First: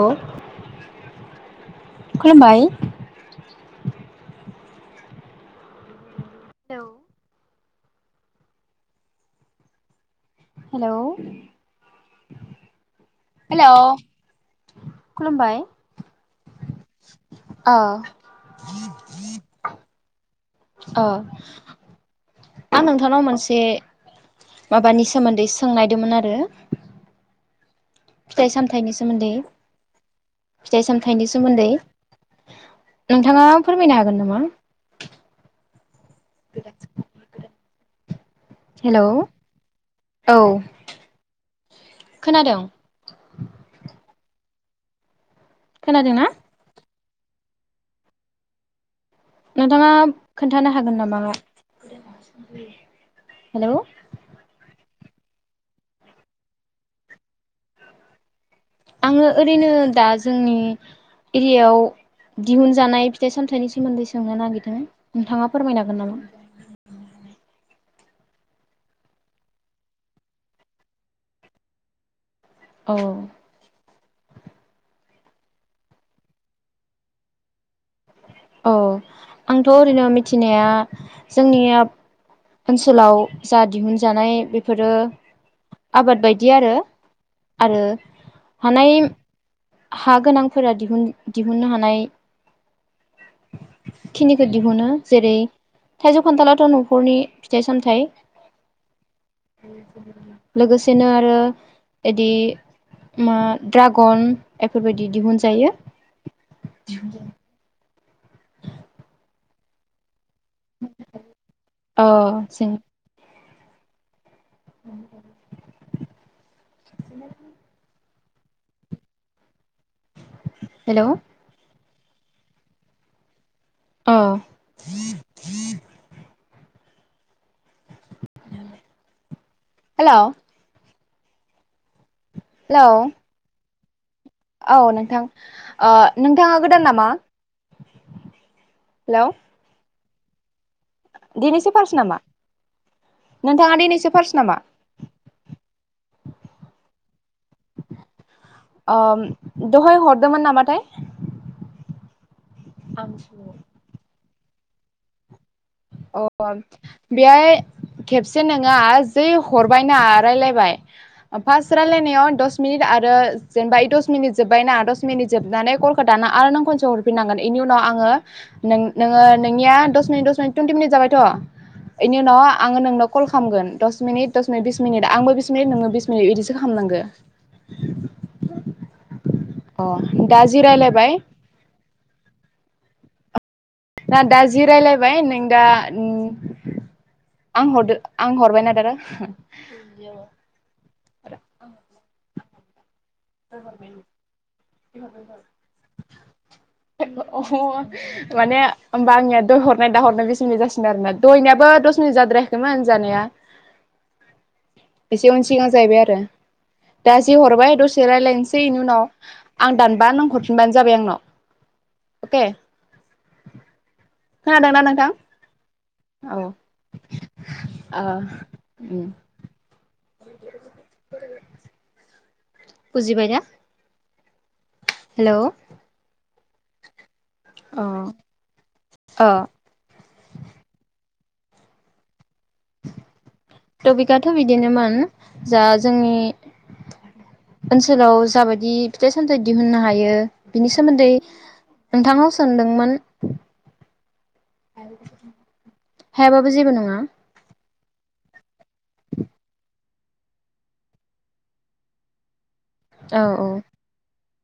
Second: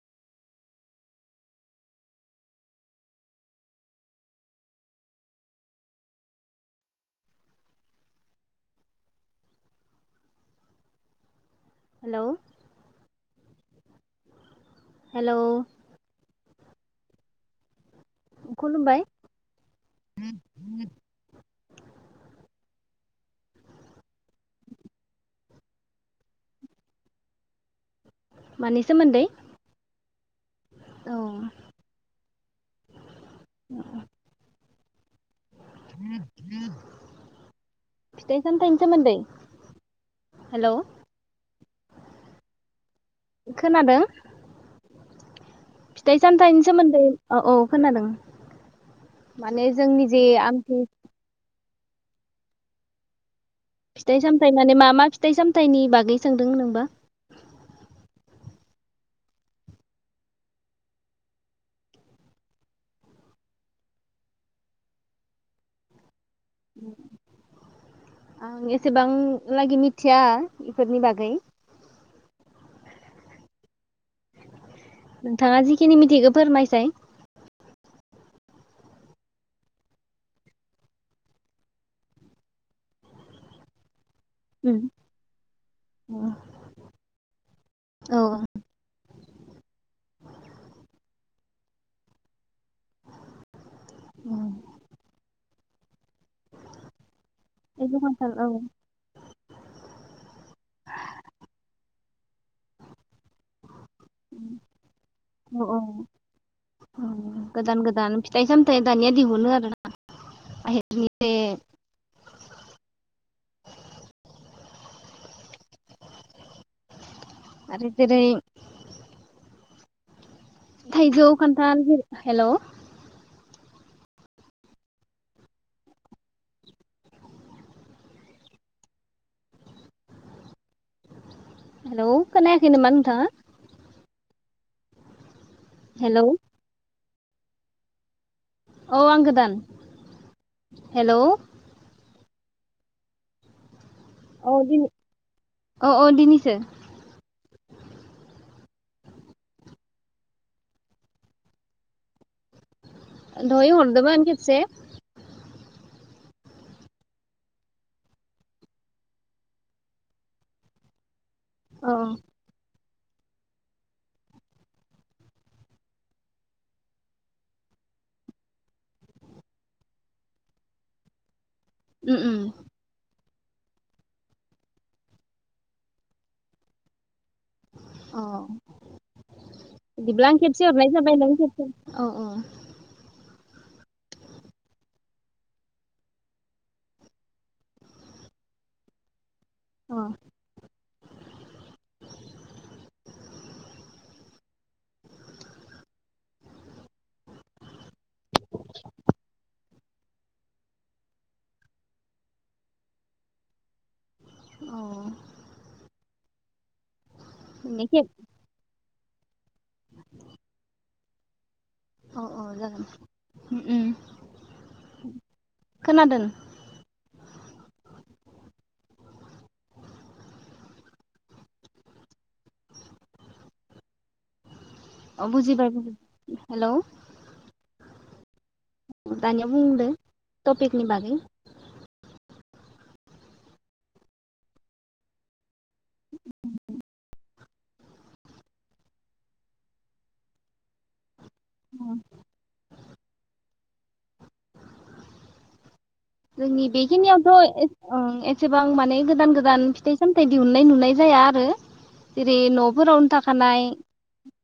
अ खुलुमबाय। औ hello hello hello hello खुलुमबाय। अ। खुलुमबाय। अ आं नोंथांनाव मोनसे माबानि सोमोन्दै सोंनायदोमोन आरो फिथाइ सामथाइनि सोमोन्दै। फिथाइ औ सामथाइनि सोमोन्दै। नोंथाङा फोरमायनो हागोन नामा? फिथाइ सामथाइनि हेलौ सोमोन्दै औ। हेलौ खोनादों? खोनादों फिथाइ खोनादोंना सामथाइनि सोमोन्दै औ औ खोनादों। माने नोंथाङा जोंनि जे खोन्थानो आमथि हागोन नामा? [unintelligible] फिथाइ सामथाय माने मा मा फि फिथाइ सामथाइनि बागै सोंदोंनोंबा? आंङो ओरैनो दा जोंनि एरियायाव दिहुनजानाय फिथाइ सामथाइनि सोमोन्दै सोंनो नागिरदों नोंथांङा फोरमायनो हांगोन नामा? आं एसेबांलागि मिथिया बेफोरनि बागै अ। नोंथांङा जिखिनि मिथिगो फोरमायसाय औ आंथ' ओरैनो मिथिनाया जोंनिया ओनसोलाव जा दिहुन जानाय बेफोरो आबाद औ बायदि आरो आरो औ हानाय हा गोनांफोरा दिहुन दिहुननो हानाय खिनिखौ दिहुनो जेरै थाइजौ खान्थालाथ' न'खरनि फिथाइ थाइजौ सामथाइ। खान्थाल औ लोगोसेनो आरो एदि मा ड्रागन एफोरबायदि औ दिहुनजायो। औ औ गोदान गोदान फिथाइ सामथायाइ दानिया दिहुनो आरोना। अ सिं [inaudible] [unintelligible] आरो जेरै हेल' थाइजौ खान्थाल जेरै हेल' ‌। अ। हेल'। हेलौ। खोनायाखै नामा नोंथाङा? औ नोंथां। हेलौ नोंथाङा गोदान नामा? [inaudible] औ हेलौ आं गोदान। हेलौ औ दिनैसो फारस नामा? नोंथाङा दिनैसो फार्स नामा? अ अ दिनिसो। अ दहाय हरदोंमोन नामाथाय? दहाय हरदोंमोन। से अ बेहाय खेबसे नोङा जै हरबायना रायलायबाय। फार्स्ट औ रालायनायाव दस मिनिट आरो आरो जेनेबा यो दस मिनिट जोबबायना दस मिनिट जोबनानै खलखौ दाना आरो नों खनसे हरफिननांगोन इनि उनाव आंङो नों नोंङो नोंनिया दस मिनिट दस मिनिट टुइनटि मिनिट जाबायथ'। उम इनि उनाव उम आङो नोंनाव कल खालामगोन दस मिनिट दस मिनिट बिस मिनिट आंबो बिस मिनिट नोङो बिस मिनिट इदिसो खालामनांगो। अ अ बिदिब्ला दा जि खेबसे हरनाय रायलायबाय जाबाय नों खेबसे ओ ओ। दा दा जि रायलायबाय नों दा उम आं हरदो आं हरबायना दा दा हो। अ। [unintelligible] दा हरबाय नों [unintelligible] माने होमबा आंनिया दहर नाय दा हरनो बिस मिनिट जासिगोन आरोना दहायनियाबो दस मिनिट जाद्रायाखैमोन जानाया। औ एसे उन सिगां जाहैबाय आरो। दा जे हरबाय खेब दसे रायलायनोसै इनि उनाव आं दानबा नों हरफिनबानो जाबाय आं नाव। औ अके औ जागोन उम उम खोनादोंना नोंथां खोनादों औ आ उम। [inaudible] बुजिबाय ना। अ बुजिबाय बुजि हेलौ। अ दानिया बुंदों टपिकनि बागै। टपिकआथ' बिदिनोमोन जा जोंनि ओनसोलाव जाबायदि फिथाइ सामथाइ दिहुननो हायो बिनि सोमोन्दै नोंथांनाव सोंदोंमोन। [inaudible] हायाबाबो जोंनि जेबो बे नङा खिनिआव थ' एसे ओं एस सेबां माने गोदान गोदान फिथाइ सामथाइ दिहुननाय नुनाय जाया आरो जेरै न' फोरावनो औ औ थाखानाय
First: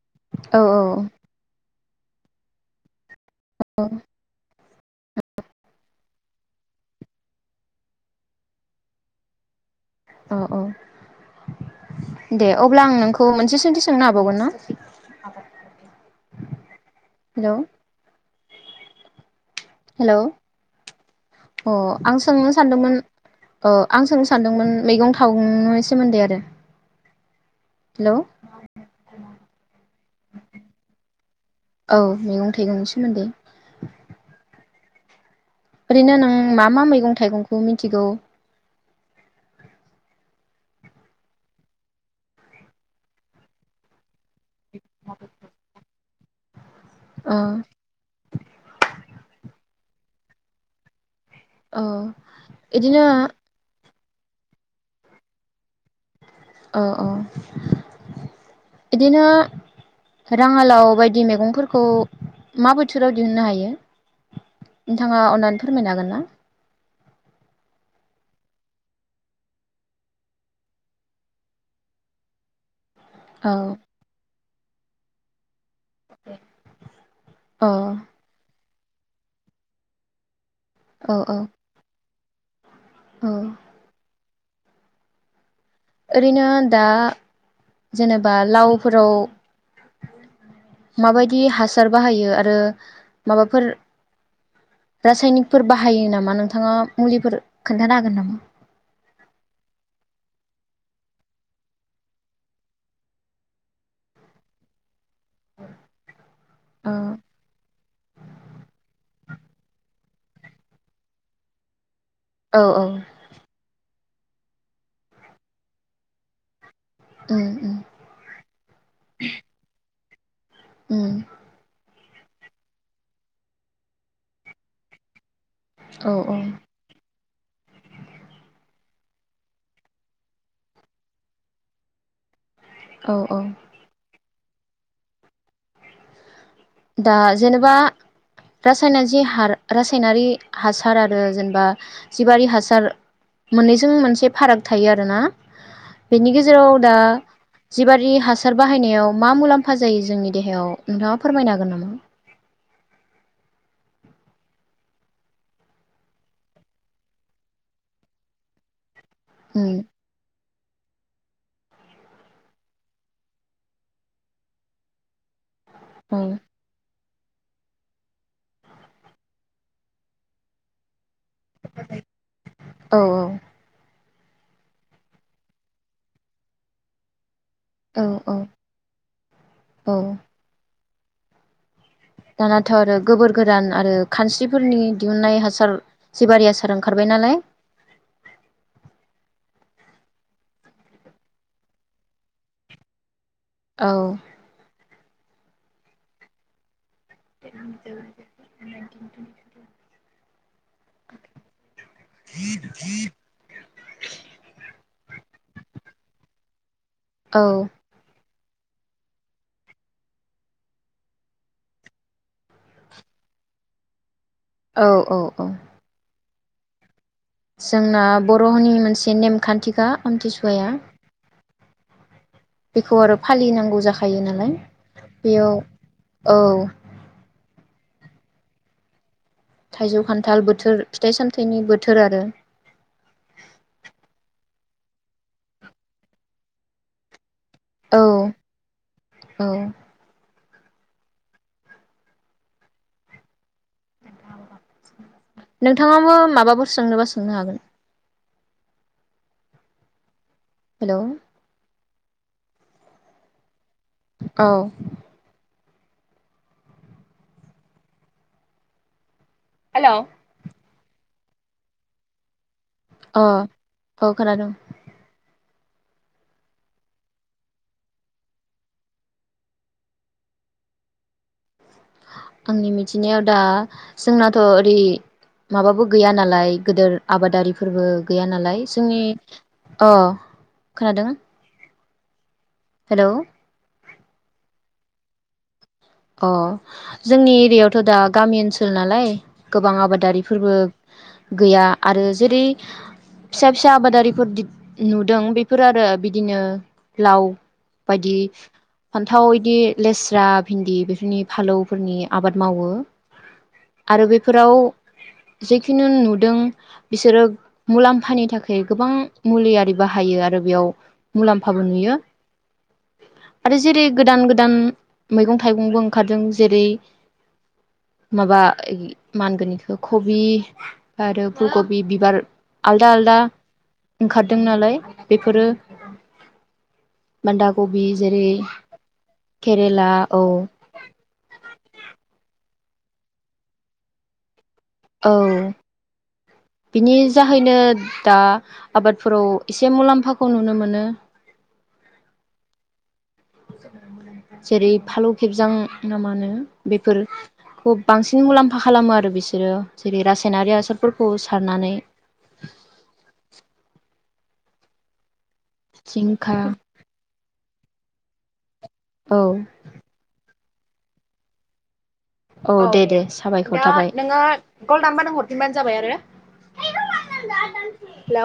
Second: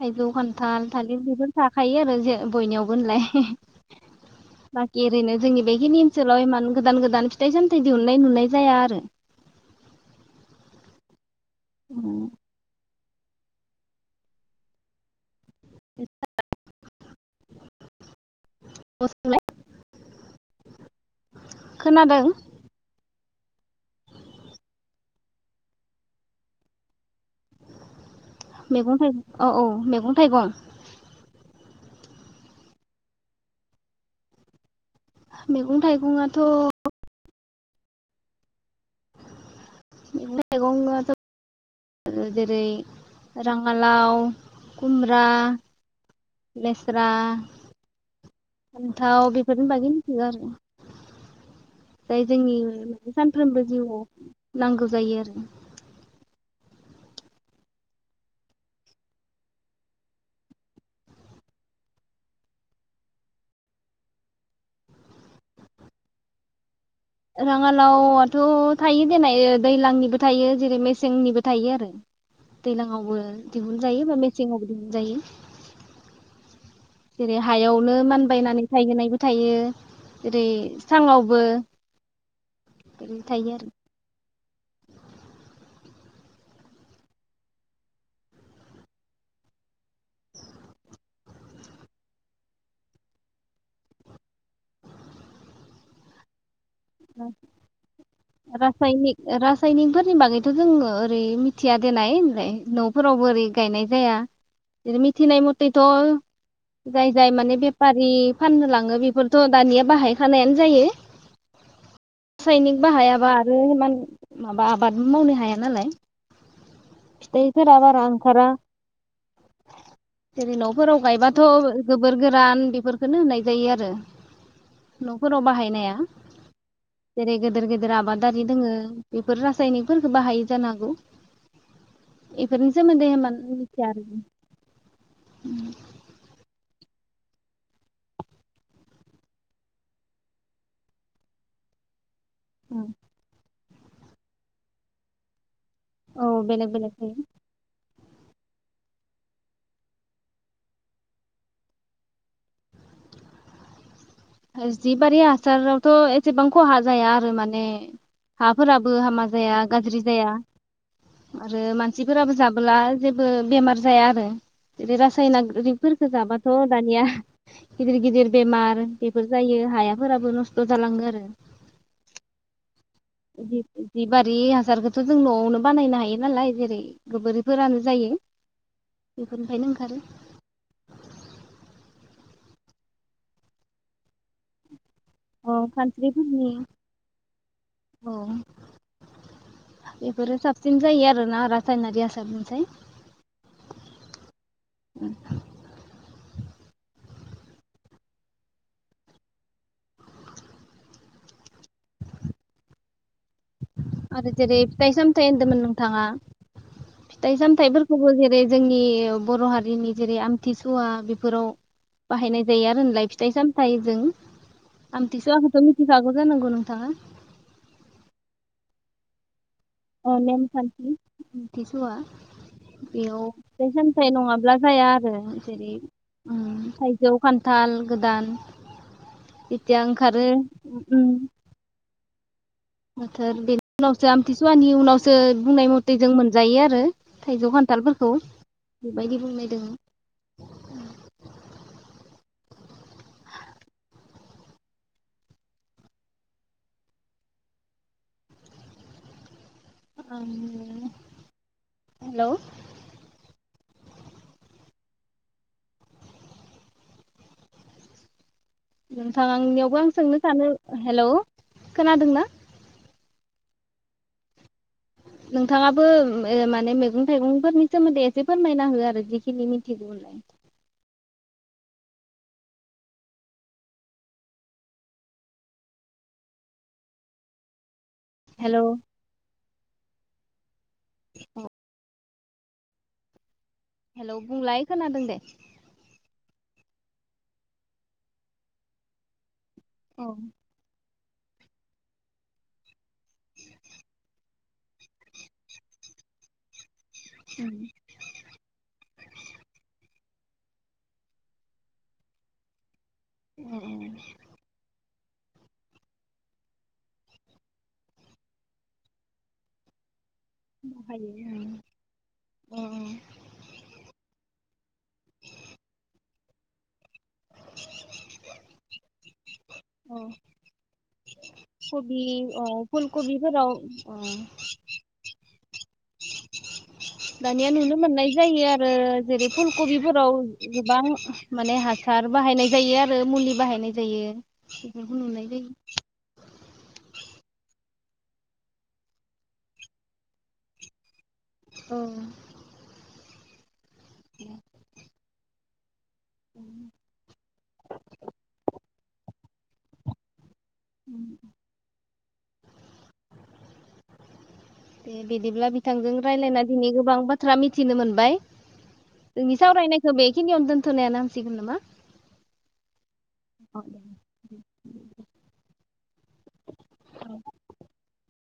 थायजौ औ खान्थाल थालिर बेफोर फा थाखायो आरो जे बयनियावबो होनलाय। बाखि ओरैनो जोंनि बेखिनि सोलाय इमान गोदान गोदान फिथाइ सामथाइ दिहुननाय नुनाय जाया आरो। अ अ। दे अब्ला आं नों अ मोनसे सोंथि सोंनो हाबावगोन ना? [unintelligible] हेलौ। अ सोंलाय हेलौ अ आं खोनादों सोंनो सानदोंमोन। ओ आं सोंनो सानदोंमोन मैगं-थाइनि सोमोन्दै आरो। हेलौ मेगं-थाइगं औ औ मैगं थायगं औ मैगं थाइगंनि सोमोन्दै। मैगं ओरैनो नों थाइगङाथ' मा मा मैगं-थाइगं खौ मिथिगौ? मैगं-थाइगं आथ' आरो जेरै राङालाव खुमब्रा लेस्रा ओ फान्थाव बेफोरनि बागै मिथिगो आरो। ओ जाय इदिनो जोंनि सानफ्रोमबो जिउआव नांगौ जायो औ औ बिदिनो राङालाव बायदि मैगंफोरखौ मा बोथोराव दिहुननो हायो नोंथाङा अननानै फोरमायनो हागोन ना? राङालावाथ' थायो देनाय दैज्लांनिबो थायो जेरै मेसेंनिबो थायो आरो दैलां। आवबो औ दिहुनजायो माने। [unintelligible] दिहुनजायो। ए। जेरै हायावनो मानबायनानै थायहोनायबो थायो ओेरै औ औ साङावबो बे औ थायो आरो। ओरैनो दा जेनेबा लावफोराव माबायदि हासार बाहायो आरो माबाफोर रासायनिकफोर बाहायो नामा नोंथां? रासायनिक रासायनिकफोरनि बागैथ' जोङो ओरै मिथिया देनाय होनलाय न'फोरावबो ओरै गायनाय जाया [unintelligible] थिनाय मथेथ' जाय जाय माने बेफारि फाननो लाङो बेफोर थ' दानिया बाहायखानायानो जायो। ओ औ थ्रायनिक औ बाहायाबा आरो हान माबा आबाद मावनो हाया नालाय उम फिथाइफोर उम बारा ओंखारा। जेरै न'फोराव उम गायबाथ' गोबोर गोरान बेफोरखोनो होनाय जायो आरो न' फोराव बाहायनाया औ जेरै गेदेर गेदेर आबादारि दोङो बेफोर रासायनिकफोरखो बाहायो जानांगौ। फोरनि सोमोन्दै औ होमबा औ मिथिया आरोखि उम दा जेनेबा रासायना जि हार रासायनारि हासार आरो जेनेबा जिबारि हासार मोननैजों मोनसे फाराग थायो आरो ना। बेनि औ बेलेग गेजेराव बेलेग दा थायो जिबारि रि हासार बाहायनायाव मा मुलाम्फा जायो जोंनि देहायाव नोंथाङा फोरमायनो हागोन नामा? जिबारि हासारावथ' एसेबां खहा जाया आरो माने हाफोरा बो हामा जाया उम गाज्रि जाया। आरो मानसिफोराबो जाबोला जेबो बेमार जाया आरो जेरै रास सायनारि फोरखौ औ जाबाथ' दानिया गिदिर गिदिर बेमार बेफोर जायो हायाफोराबो नस्थ' जालाङो आरो। [unintelligible] औ औ। जिबारि हासारखौथ' जों न'आवनो बानायनो हायो नालाय जेरै गोबोर फोरानो औ जायो औ बेफोरनिफ्रायनो औ ओंखारो। दानाथ' आरो गोबोर गोरान आरो खानस्रिफोरनि दिहुननाय अ हासार जिबारि खानस्रिफोरनि हासार ओंखारबाय नालाय। औ बेफोरो साबसिन जायो आरो ना रासायनारि हासार निफ्राय। औ। [unintelligible] [unintelligible] आरो जेरै फिथाइ सामथाइ होनदोंमोन नोंथाङा फिथाइ औ सामथाइ फोरखौबो जेरै जोंनि बर' हारिनि जेरै आमथिसुवा बेफोराव बाहायनाय जायो आरो नालाय फिथाइ सामथाइ जों औ औ औ आमथिसुवाखौथ' मिथिखागौ जानांगौ नोंथाङा। जोंना बर'नि मोनसे नेम खान्थिखा आमथिसुवाया। थिसुवा। बेखौ आरो बेयाव फिथाइ फालिनांगौ सामथाइ जाखायो नालाय नङाब्ला जाया आरो बेयाव जेरै ओ औ थाइजौ खान्थाल गोदान जेथिया थाइजौ ओंखारो खान्थाल बोथोर उम फिथाइ सामथायाइनि बोथोर आरो बोथोर बेनि उनावसो आमथिसुवानि उनावसो बुंनाय मते जों मोनजायो आरो। थाइजौ औ खान्थालफोरखौ बेबायदि औ बुंनाय दोङो। नोंथाङाबो माबाफोर सोंनोबा सोंनो हागोन। हेलौ हेलौ औ हेलौ थांङां नियावबो आं हेलौ सोंनो सानो हेलौ खोनादोंना अ औ खोनादोंं नोंथाङाबो ओम ओ माने मेगं थाइगंफोरनि सोमोन्दै एसे फोरमायना हो आरो जिखिनि मिथिगौ होनलाय आंनि मिथिनायाव दा जोंनाथ' ओरै माबाबो गैया नालाय गोदोर आबादारिफोरबो गैया हेलौ नालाय जोंनि अ खोनादों हेलौ हेलौ बुंलाय खोनादों दे अ जोंनि एरियायावथ' दा गामि ओनसोल नालाय गोबां औ आबादारिफोरबो गैया आरो जेरै फिसा फिसा आबादारिफोर दिब नुदों बेफोर आरो बिदिनो लाव बायदि फान्थाव इदि लेस [inaudible] भिन्दि बेफोरनि फालौफोरनि आबाद मावो। आरो बेफोराव जेखुनु नुदों बिसोरो मुलाम्फानि थाखाय गोबां मुलियारि बाहा यो आरो बेयाव बाहायो मुलाम्फाबो नुयो औ आरो जेरै गोदान गोदान मैगं थाइगंबो ओंखारदों जेरै माबा इ मानगोनयिखो कबि आरो फुल कबि बिबार औ आलदा आलदा फुलकबिफोराव अ ओंखारदों नालाय बेफोरो [inaudible] बान्दा दानिया नुनो कबि मोननाय जेरै जायो आरो जेरै फुलकबिफोराव औ गोबां माने हासार बाहायनाय जायो आरो मुलि बाहायनाय जायो। बेखौ औ नुनाय जायो बिनि जाहैनो दा आबादफोराव एसे मुलाम्फाखौ नुनो मोनो। औ जेरै फालौ खेबजां ना माहोनो बेफोरखौ बांसिन मुलाम्फा। खालामो आरो बिसोरो जेरै रासायनारि हासारफोरखौ सारनानै- [unintelligible] बे बिद बिदिब्ला बिथांजों जिंखा रायज्लायना दिनै गोबां बाथ्रा मिथि मिथिनो मोनबाय। औ जोंनि सावरायनायखौ बेखिनियावनो दोनथ थनाया नांसिगोन नामा? औ दे दे साबायखर औ दे थाबाय नोङो गलदानबा नों हरफिनबानो जाबाय आरो